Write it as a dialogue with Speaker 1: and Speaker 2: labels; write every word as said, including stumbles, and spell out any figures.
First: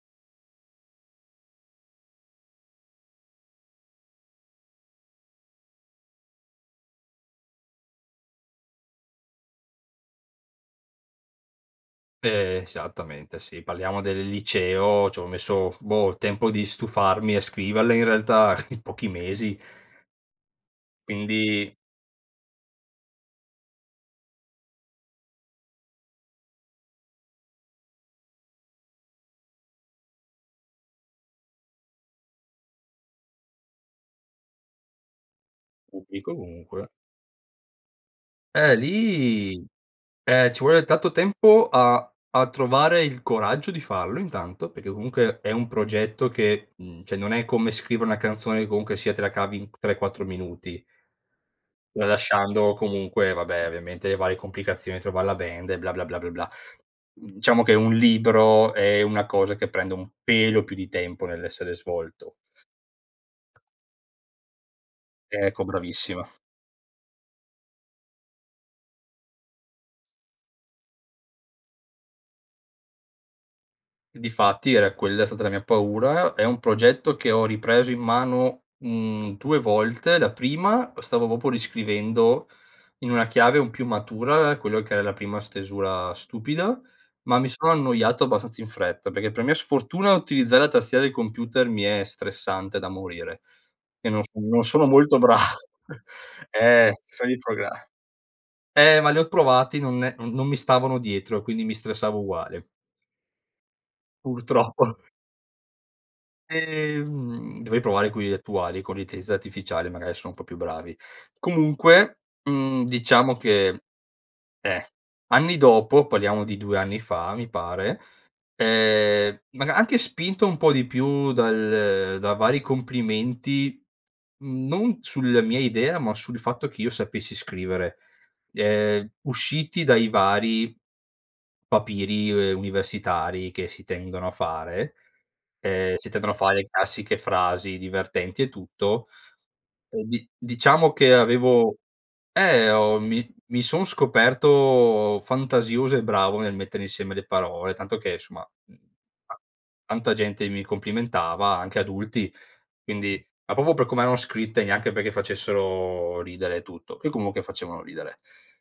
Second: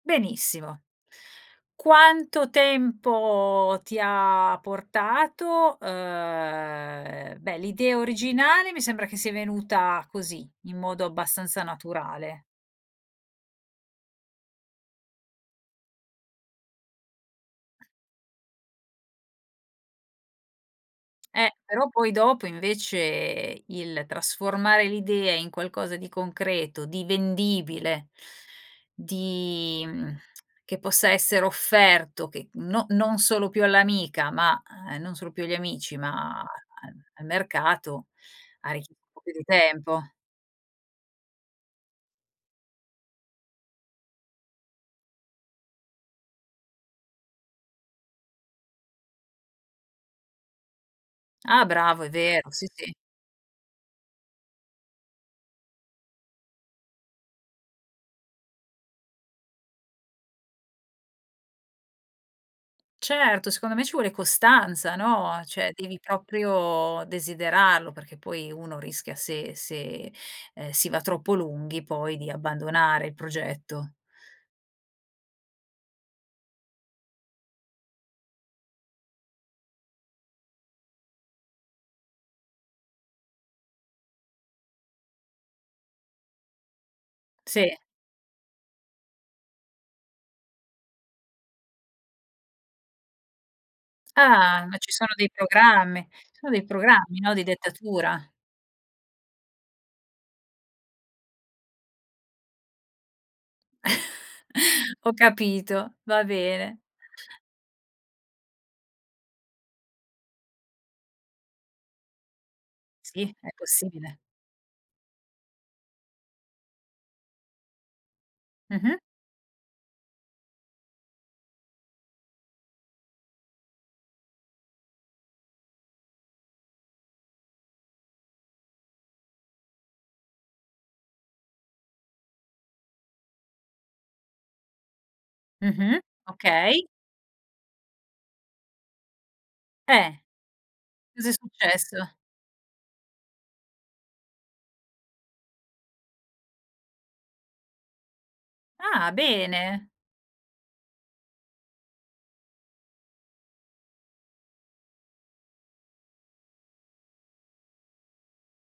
Speaker 1: Benissimo. Quanto tempo ti ha portato? Ehm, beh, l'idea originale mi sembra che sia venuta così in modo abbastanza naturale.
Speaker 2: Esattamente, sì. Parliamo del liceo, ci ho messo, boh, il tempo di stufarmi a scriverle in realtà, in pochi mesi
Speaker 1: Eh,
Speaker 2: quindi
Speaker 1: però poi dopo invece, il trasformare l'idea in qualcosa di concreto, di vendibile, di, mhmm, che possa essere offerto, che no non solo più all'amica, ma ehm, non solo più agli amici,
Speaker 2: Pubblico
Speaker 1: ma a
Speaker 2: comunque.
Speaker 1: al mercato ha
Speaker 2: Eh,
Speaker 1: rich un po' più di
Speaker 2: lì
Speaker 1: tempo.
Speaker 2: eh, ci vuole tanto tempo a a trovare il coraggio di farlo intanto, perché comunque è un progetto che, mhmm, ceh non è come scrivere una canzone che comunque sia te la cavi in c tre, quattro minuti.
Speaker 1: Ah, bravo, è vero, sì,
Speaker 2: Tralasciando,
Speaker 1: sì.
Speaker 2: comunque, vabbè, ovviamente, le varie complicazioni, trovare la band e bla, bla, bla, bla, bla. Diciamo che un libro è una cosa che prende un pelo più di tempo nell'essere svolto.
Speaker 1: Certo, secondo me ci vuole costanza, no, a
Speaker 2: Ecco,
Speaker 1: cioè, devi
Speaker 2: bravissima.
Speaker 1: proprio desiderarlo, perché poi uno rischia se se, ehm, si va troppo lunghi poi di abbandonare il progetto.
Speaker 2: Difatti, era quella è stata la mia paura. È un progetto che ho ripreso in mano, mhmm, due volte. La prima, stavo popo riscrivendo in una chiave un più matura quello che era la prima stesura stupida, ma mi sono
Speaker 1: Sì.
Speaker 2: annoiato abbastanza in fretta perché, per mia sfortuna, utilizzare la tastiera del computer mi è stressante da morire e non non
Speaker 1: Ah, ma
Speaker 2: sono
Speaker 1: ci son
Speaker 2: molto
Speaker 1: dei
Speaker 2: bra
Speaker 1: programmi, ci son dei
Speaker 2: Eh,
Speaker 1: programmi,
Speaker 2: scegli
Speaker 1: no,
Speaker 2: il
Speaker 1: di
Speaker 2: progra
Speaker 1: dettatura.
Speaker 2: eh, ma li ho provati, non non mi stavano dietro, quindi mi stressavo uguale. Purtroppo.
Speaker 1: Ho capito, va bene.
Speaker 2: Ehm, dovrei provare quelli attuali con l'intelliza artificiale, magari son un po' più bravi. Comunque, mhmm,
Speaker 1: Sì,
Speaker 2: diciamo
Speaker 1: è
Speaker 2: che,
Speaker 1: possibile.
Speaker 2: eh, anni dopo- parliamo di due anni fa, mi pare.
Speaker 1: Mh-mh.
Speaker 2: Ehm, maga anche spinto un po' di più dal da vari complimenti, non sulla mia idea, ma sul fatto che io sapessi scrivere, ehm, usciti dai vari papiri, ehm, universitari che si tendono a fare, ehm,
Speaker 1: Mh-mh,
Speaker 2: si tendono a fare
Speaker 1: okay.
Speaker 2: classiche frasi divertenti e tutto, e
Speaker 1: Eh,
Speaker 2: di diciamo che
Speaker 1: cosa è
Speaker 2: avevo
Speaker 1: successo?
Speaker 2: eh, ho mi mi son scoperto fantasioso e bravo nel mettere insieme le parole, tanto che, insomma, mhmm,
Speaker 1: Ah,
Speaker 2: ta
Speaker 1: bene.
Speaker 2: tanta gente mi complimentava, anche adulti, quindi, ma popo per come erano scritte, neanche perché facessero ridere e tutto, che, comunque, facevano ridere.